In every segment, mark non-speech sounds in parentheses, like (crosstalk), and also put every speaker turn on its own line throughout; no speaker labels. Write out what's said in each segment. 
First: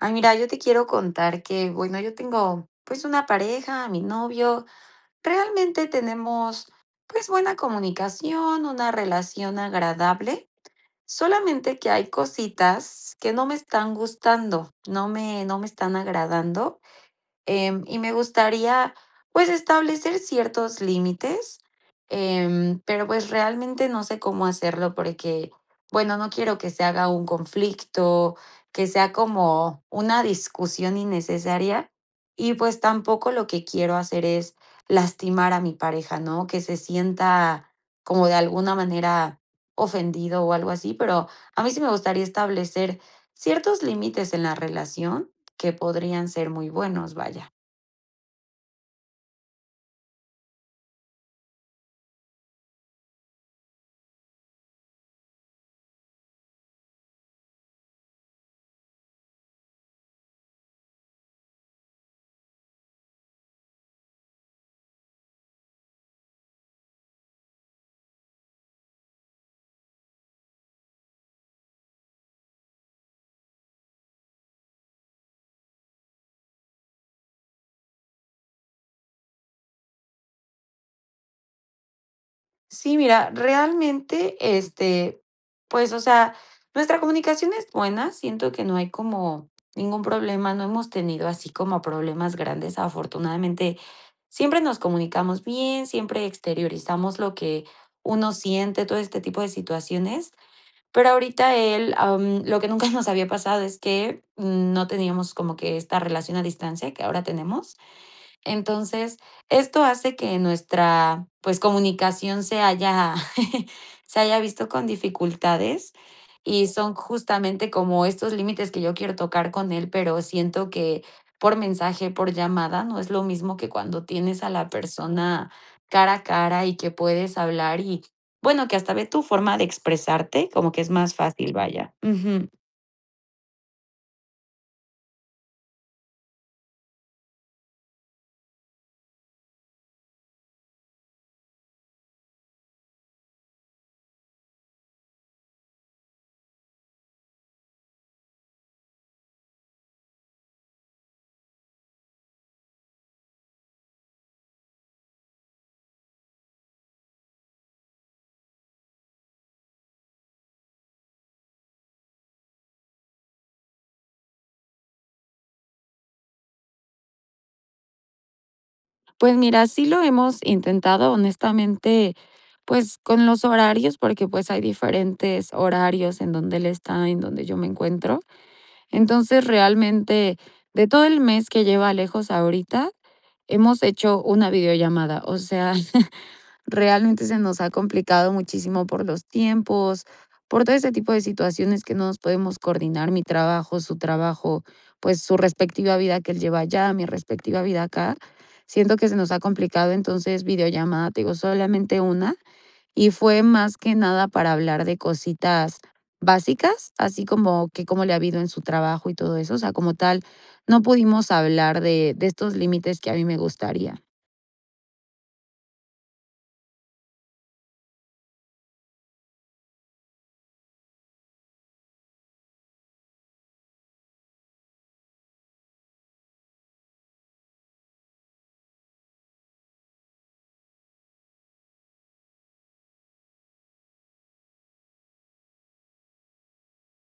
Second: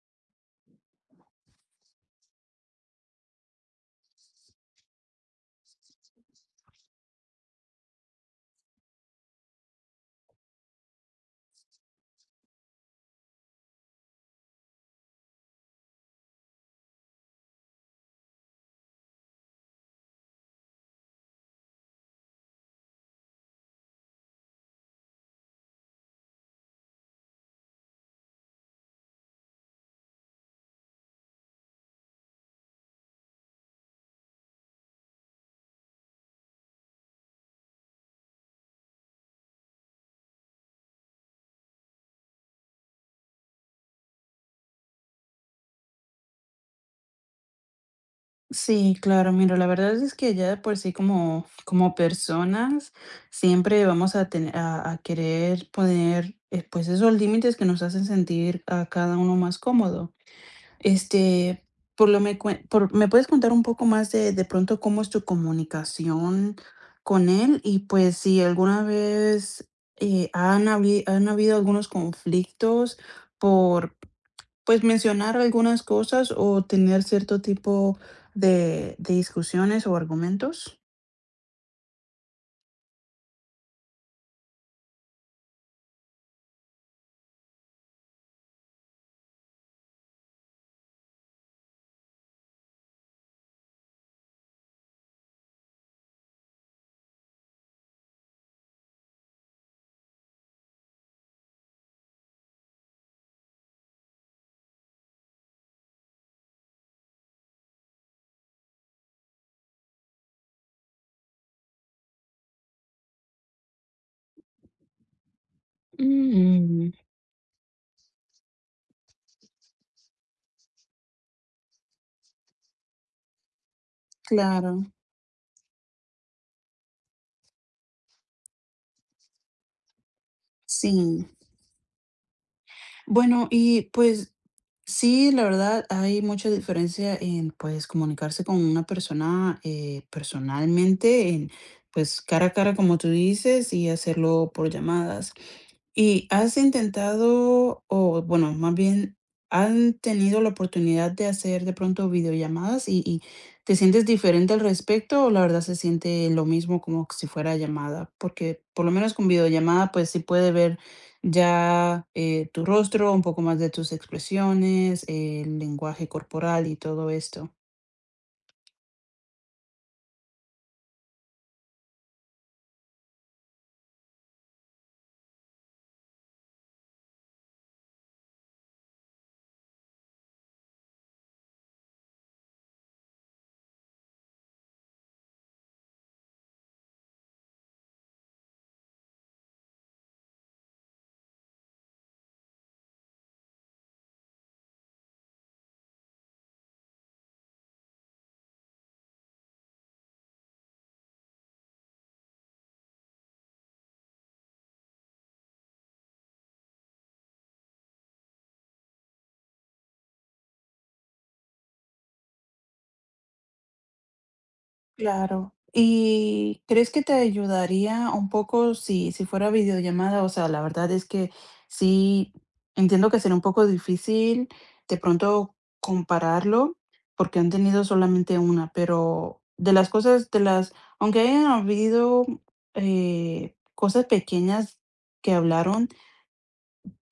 Ay, mira, yo te quiero contar que, bueno, yo tengo, pues, una pareja, mi novio, realmente tenemos, pues, buena comunicación, una relación agradable, solamente que hay cositas que no me están gustando, no me están agradando. Y me gustaría, pues, establecer ciertos límites, pero, pues, realmente no sé cómo hacerlo porque, bueno, no quiero que se haga un conflicto, que sea como una discusión innecesaria y, pues, tampoco lo que quiero hacer es lastimar a mi pareja, ¿no? Que se sienta como de alguna manera ofendido o algo así, pero a mí sí me gustaría establecer ciertos límites en la relación que podrían ser muy buenos, vaya.
Sí, claro, mira, la verdad es que ya de por sí como personas siempre vamos a tener a querer poner pues esos límites que nos hacen sentir a cada uno más cómodo. Este, por lo me cuen- por- ¿Me puedes contar un poco más de pronto cómo es tu comunicación con él? Y pues si alguna vez han habido algunos conflictos por pues mencionar algunas cosas o tener cierto tipo de discusiones o argumentos.
Sí, mira, realmente, este, pues, o sea, nuestra comunicación es buena, siento que no hay como ningún problema, no hemos tenido así como problemas grandes, afortunadamente, siempre nos comunicamos bien, siempre exteriorizamos lo que uno siente, todo este tipo de situaciones, pero ahorita él, lo que nunca (laughs) nos había pasado es que no teníamos como que esta relación a distancia que ahora tenemos. Entonces, esto hace que nuestra, pues, comunicación se haya (laughs) se haya visto con dificultades, y
Mm.
son justamente como estos límites que yo quiero tocar con él, pero siento que por mensaje, por llamada, no es lo mismo que cuando tienes a la
Claro,
persona cara a cara y que puedes hablar y, bueno, que hasta ve tu forma de expresarte, como que es más
sí.
fácil, vaya. Ujú.
Bueno, y pues sí, la verdad hay mucha diferencia en pues comunicarse con una persona personalmente, en pues cara a cara como tú dices y hacerlo por llamadas. ¿Y has intentado o bueno, más bien, han tenido la oportunidad de hacer de pronto videollamadas y te sientes diferente al respecto o la verdad se siente lo mismo como si fuera llamada? Porque por lo menos con videollamada, pues sí puede ver ya, tu rostro, un poco más de tus expresiones, el lenguaje corporal y todo esto.
Pues mira, sí lo hemos intentado, honestamente, pues con los horarios, porque pues hay diferentes horarios en donde él está, en donde yo me encuentro. Entonces, realmente, de todo el mes que lleva lejos ahorita, hemos hecho una videollamada, o sea, (laughs) realmente se nos ha complicado muchísimo por los tiempos, por todo este tipo de situaciones que no nos podemos coordinar, mi trabajo, su trabajo, pues su respectiva vida que él lleva allá, mi respectiva vida acá. Siento que se nos ha complicado, entonces videollamada, te digo, solamente una, y fue más que nada para hablar de cositas básicas, así como que cómo le ha habido en su trabajo y todo eso, o sea, como tal, no pudimos hablar de estos límites que a mí me gustaría.
Claro. ¿Y crees que te ayudaría un poco si fuera videollamada? O sea, la verdad es que sí, entiendo que será un poco difícil de pronto compararlo, porque han tenido solamente una, pero de las cosas, de las aunque hayan habido, cosas pequeñas que hablaron,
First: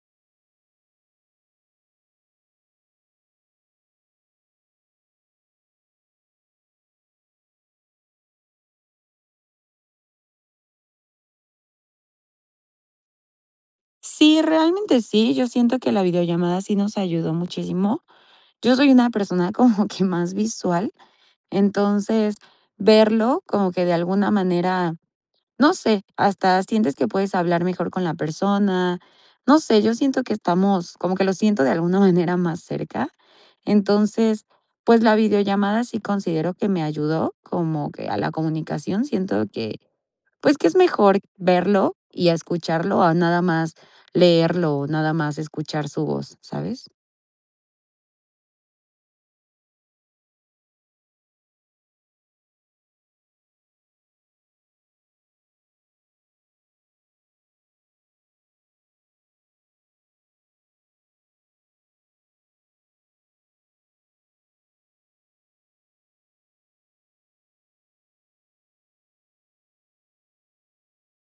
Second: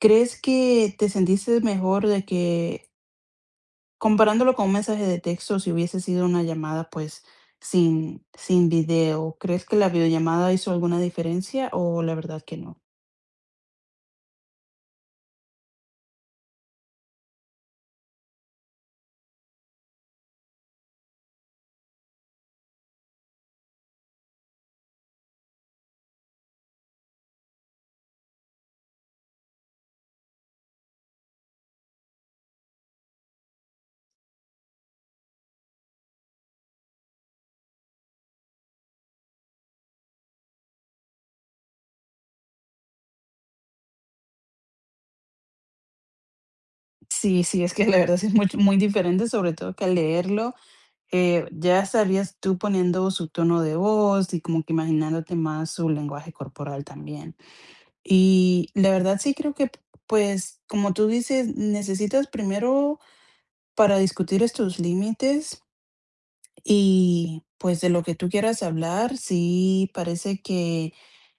¿crees que te sentiste mejor de que comparándolo con un mensaje de texto, si hubiese sido una llamada, pues, sin video, crees que la videollamada hizo alguna diferencia o la verdad que no?
Sí, realmente sí, yo siento que la videollamada sí nos ayudó muchísimo. Yo soy una persona (laughs) como que más visual, entonces verlo como que de alguna manera, no sé, hasta sientes que puedes hablar mejor con la persona, no sé, yo siento que estamos, como que lo siento de alguna (laughs) manera más cerca. Entonces, pues la videollamada sí considero que me ayudó como que a la comunicación, siento que pues que es mejor verlo y escucharlo a nada más leerlo o nada más escuchar su voz, ¿sabes?
Sí, sí, es que la verdad sí es muy muy diferente, sobre todo que al leerlo, ya estarías tú poniendo su tono de voz y como que imaginándote más su lenguaje corporal también. Y la verdad sí creo que, pues, como tú dices, necesitas primero para discutir estos límites. Y pues de lo que tú quieras hablar, sí parece que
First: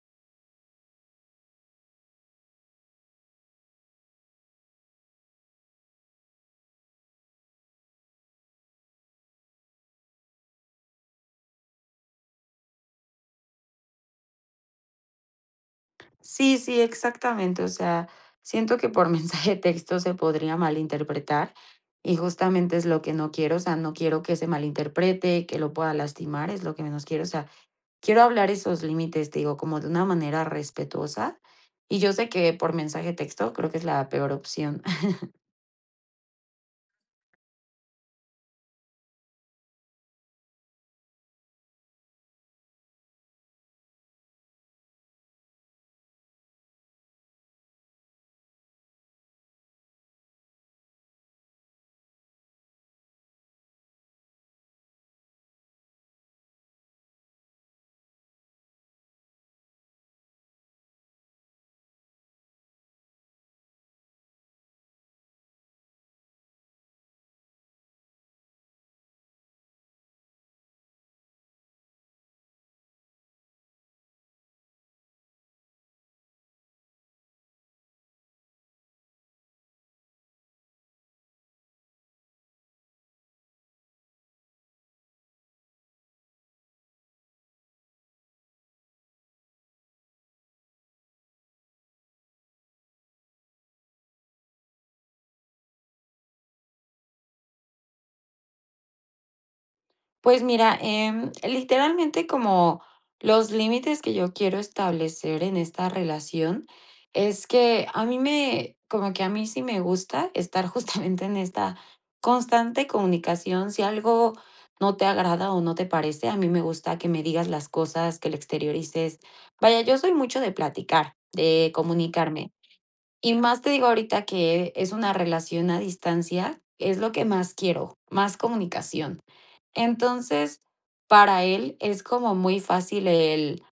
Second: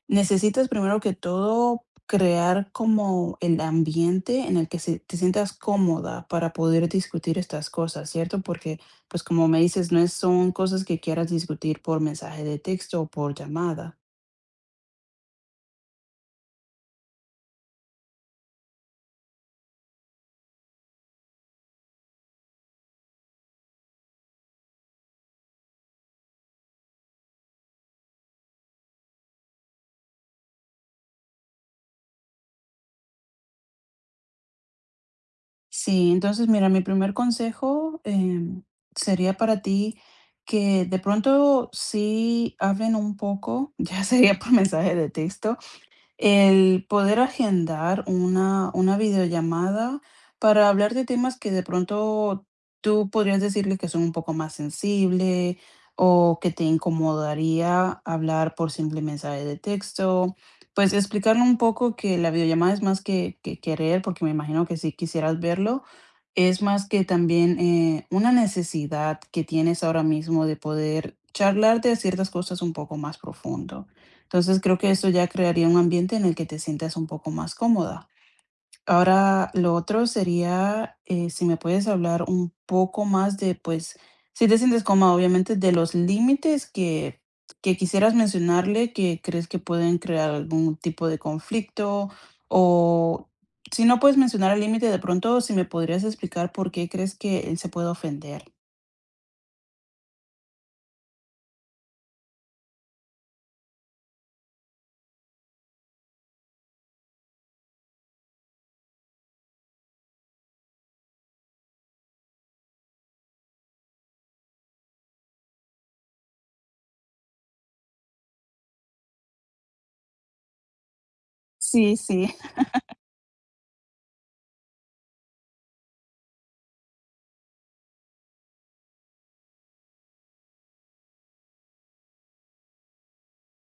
necesitas primero que todo crear como el ambiente en el que te sientas cómoda para poder discutir estas cosas, ¿cierto? Porque pues como me dices, no es, son cosas que quieras discutir por mensaje de texto o por llamada.
Sí, sí, exactamente. O sea, siento que por (laughs) mensaje de texto se podría malinterpretar y justamente es lo que no quiero. O sea, no quiero que se malinterprete, que lo pueda lastimar, es lo que menos quiero. O sea, quiero hablar esos límites, te digo, como de una manera respetuosa. Y yo sé que por mensaje de texto creo que es la peor opción.
Sí, entonces mira, mi primer consejo sería para ti que de pronto sí hablen un poco, (laughs) ya sería por mensaje de texto. El poder agendar una videollamada para hablar de temas que de pronto tú podrías decirle que son un poco más sensibles o que te incomodaría hablar por simple mensaje de texto. Pues, explicarle un poco que la videollamada es más que querer, porque me imagino que si quisieras verlo, es más que también, una necesidad que tienes ahora mismo de poder charlar de ciertas cosas un poco más profundo. Entonces creo que eso ya crearía un ambiente en el que te sientas un poco más cómoda. Ahora, lo otro sería, si me puedes hablar un poco más de, pues, si te sientes cómoda, obviamente, de los límites que quisieras mencionarle que crees que pueden crear algún tipo de conflicto, o si no puedes mencionar el límite, de pronto, si me podrías explicar por qué crees que él se puede ofender.
Pues mira, literalmente como los límites que yo quiero establecer en esta relación es que a mí me, como que a mí sí me gusta estar (laughs) justamente en esta constante comunicación. Si algo no te agrada o no te parece, a mí me gusta que me digas las cosas, que le exteriorices. Vaya, yo soy mucho de platicar, de
Sí, sí,
comunicarme. Y más te digo ahorita que es una relación a distancia, es lo que más quiero, más comunicación. Entonces, para él es como muy fácil el,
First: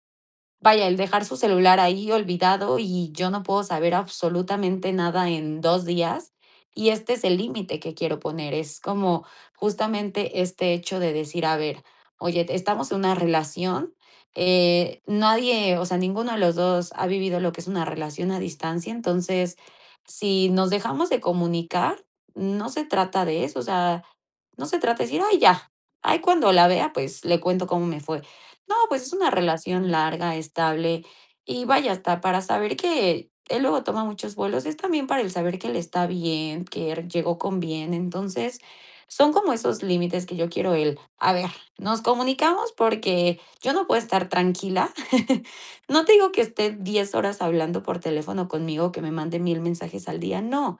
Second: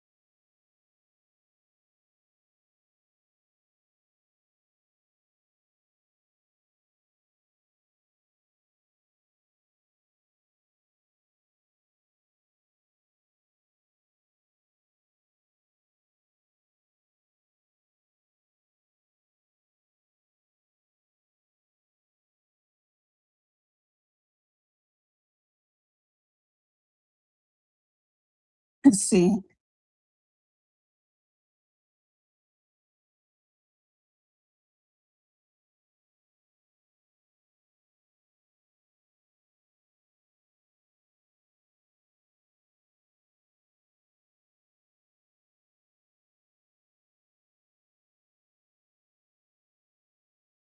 vaya, el dejar su celular ahí olvidado y yo no puedo saber absolutamente nada en 2 días, y este es el límite que quiero poner, es como justamente este hecho de decir: "A ver, oye, te- estamos en una relación, nadie, o sea, ninguno de los 2 ha vivido lo que es una relación a distancia, entonces, si nos dejamos de comunicar, no se trata de eso, o sea, no se trata de decir: "Ay, ya, ay, cuando la vea, pues, le cuento cómo me fue". No,
(laughs)
pues, es una
sí,
relación larga, estable, y vaya, hasta para saber que él luego toma muchos vuelos, es también para el saber que le está bien, que r llegó con bien. Entonces, son como esos límites que yo quiero él "A ver, nos comunicamos porque yo no puedo estar tranquila". (laughs) No te digo que esté 10 horas hablando por teléfono conmigo, que me mande 1000 mensajes al día, no.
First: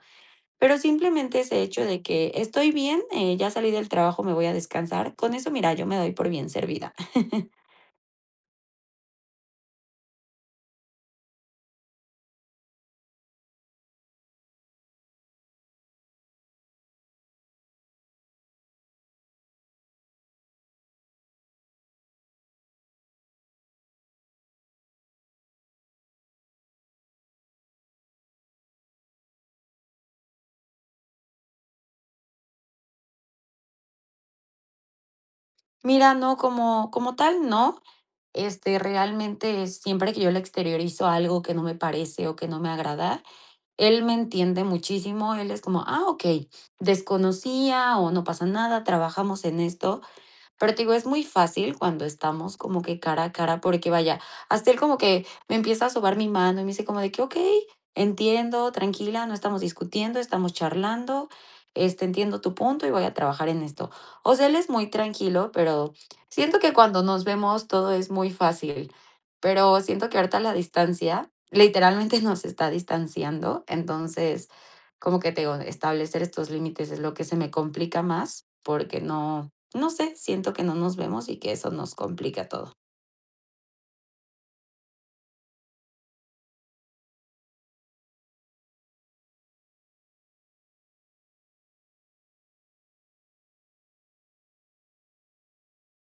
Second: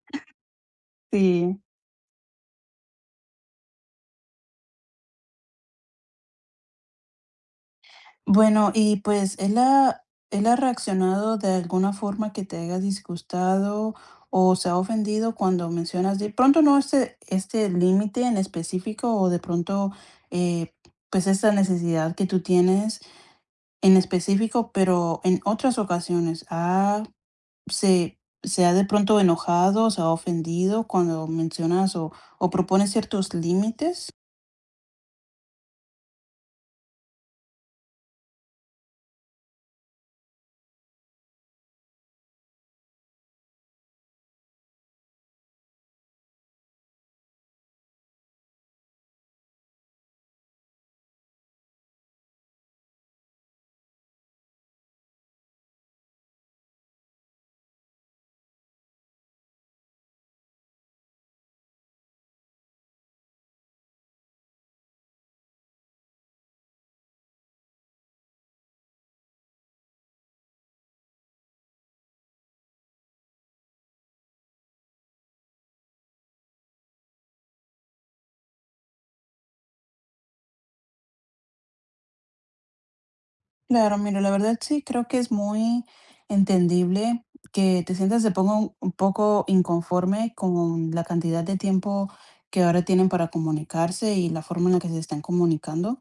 Pero simplemente
sí.
ese hecho de que estoy bien, ya salí del trabajo, me voy a descansar, con eso, mira, yo me doy por bien servida. (laughs)
Bueno, y pues, ¿ él ha reaccionado de alguna forma que te haya disgustado o se ha ofendido cuando mencionas de pronto no este límite en específico o de pronto, eh, pues, esta necesidad que tú tienes en específico, pero en otras ocasiones, ha se se ha de pronto enojado, se ha ofendido cuando mencionas o propones ciertos límites?
Mira, no, como tal, no, este, realmente, siempre que yo le exteriorizo algo que no me parece o que no me agrada, él me entiende muchísimo, él es como: "Ah, okey, desconocía o no pasa nada, trabajamos en esto". Pero te digo, es muy fácil cuando estamos como que cara a cara, porque vaya, hasta él como que me empieza a sobar mi mano y me dice como de que, ok, entiendo, tranquila, no estamos discutiendo, estamos charlando, este, entiendo tu punto y voy a trabajar en esto. O sea, él es muy tranquilo, pero siento que cuando nos vemos todo es muy fácil, pero siento que ahorita la distancia literalmente (laughs) nos está distanciando, entonces como que te digo, establecer estos límites es lo que se me complica más porque no, no sé, siento que no nos vemos y que eso nos complica todo.
Claro, mira, la verdad sí creo que es muy entendible que te sientas de poco un poco inconforme con la cantidad de tiempo que ahora tienen para comunicarse y la forma en la que se están comunicando.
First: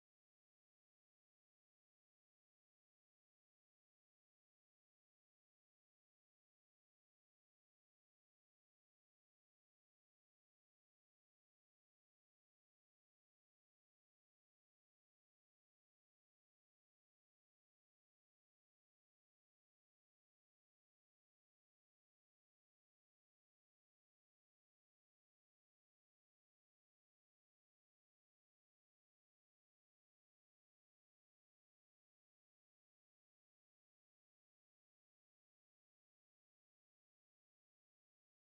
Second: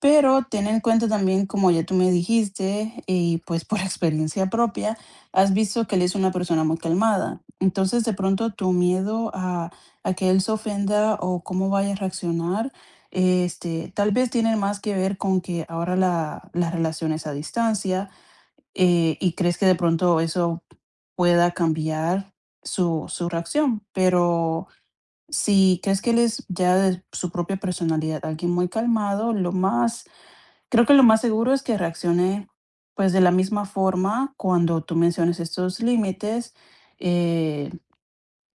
Pero ten en cuenta también, como ya tú me dijiste, y pues por (laughs) experiencia propia, has visto que él es una persona muy calmada. Entonces, de pronto, tu miedo a que él se ofenda o cómo vaya a reaccionar, este, tal vez tienen más que ver con que ahora la las relaciones a distancia, y crees que de pronto eso pueda cambiar su reacción, pero si crees que él es ya de su propia personalidad, alguien muy calmado, lo más creo que lo más seguro es que reaccione, pues, de la misma forma cuando tú menciones estos límites, eh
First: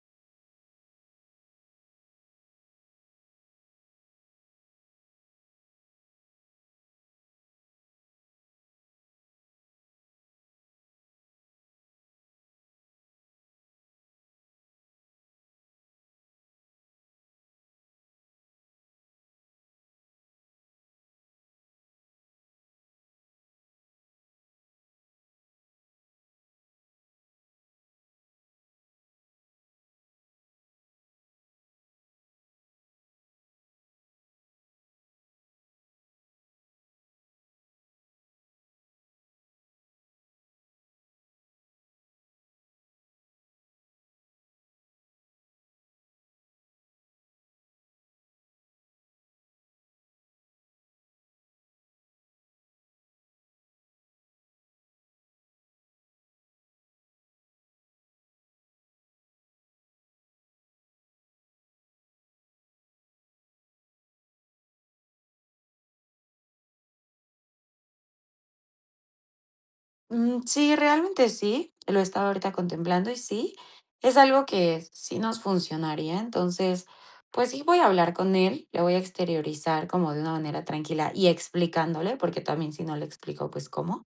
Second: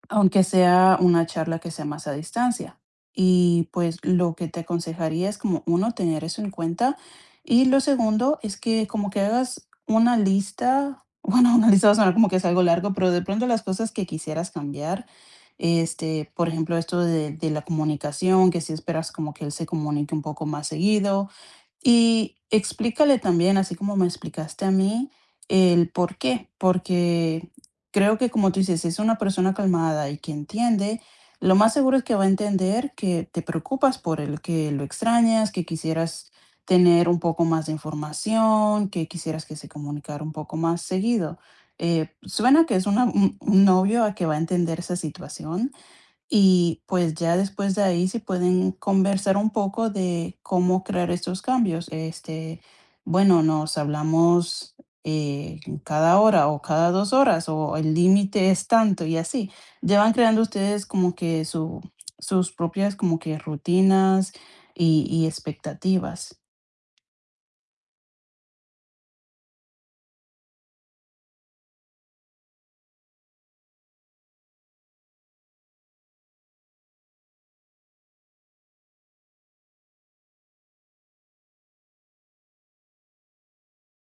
aunque sea una charla que sea más a distancia. Y pues lo que te aconsejaría es como uno, tener eso en cuenta. Y lo segundo es que como que hagas una lista, bueno, (laughs) una lista va a sonar como que es algo largo, pero de pronto las cosas que quisieras cambiar, este, por ejemplo, esto de la comunicación, que si esperas como que él se comunique un poco más seguido, y explícale también, así como me explicaste a mí, el por qué, porque creo que como tú dices, si es una persona calmada y que entiende, lo más seguro es que va a entender que te preocupas por él, que lo extrañas, que quisieras tener un poco más de información, que quisieras que se comunicara un poco más seguido. Suena que es un novio a que va a entender esa situación y pues ya después de ahí si pueden conversar un poco de cómo crear estos cambios. Este, bueno, nos hablamos cada hora o cada dos horas o el límite es tanto y así. Ya van creando ustedes como que su, sus propias como que rutinas y expectativas.
Mm, sí, realmente sí, lo he estado ahorita contemplando y sí, es algo que sí nos funcionaría, entonces, pues sí voy a hablar con él, le voy a exteriorizar como de una manera tranquila y explicándole, porque también si no le explico, pues cómo.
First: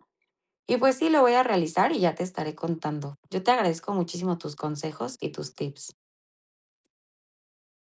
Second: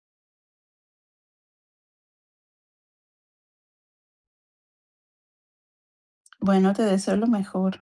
Y pues sí, lo voy a realizar y ya te estaré contando. Yo te agradezco muchísimo tus consejos y tus tips.
Bueno, te deseo lo mejor.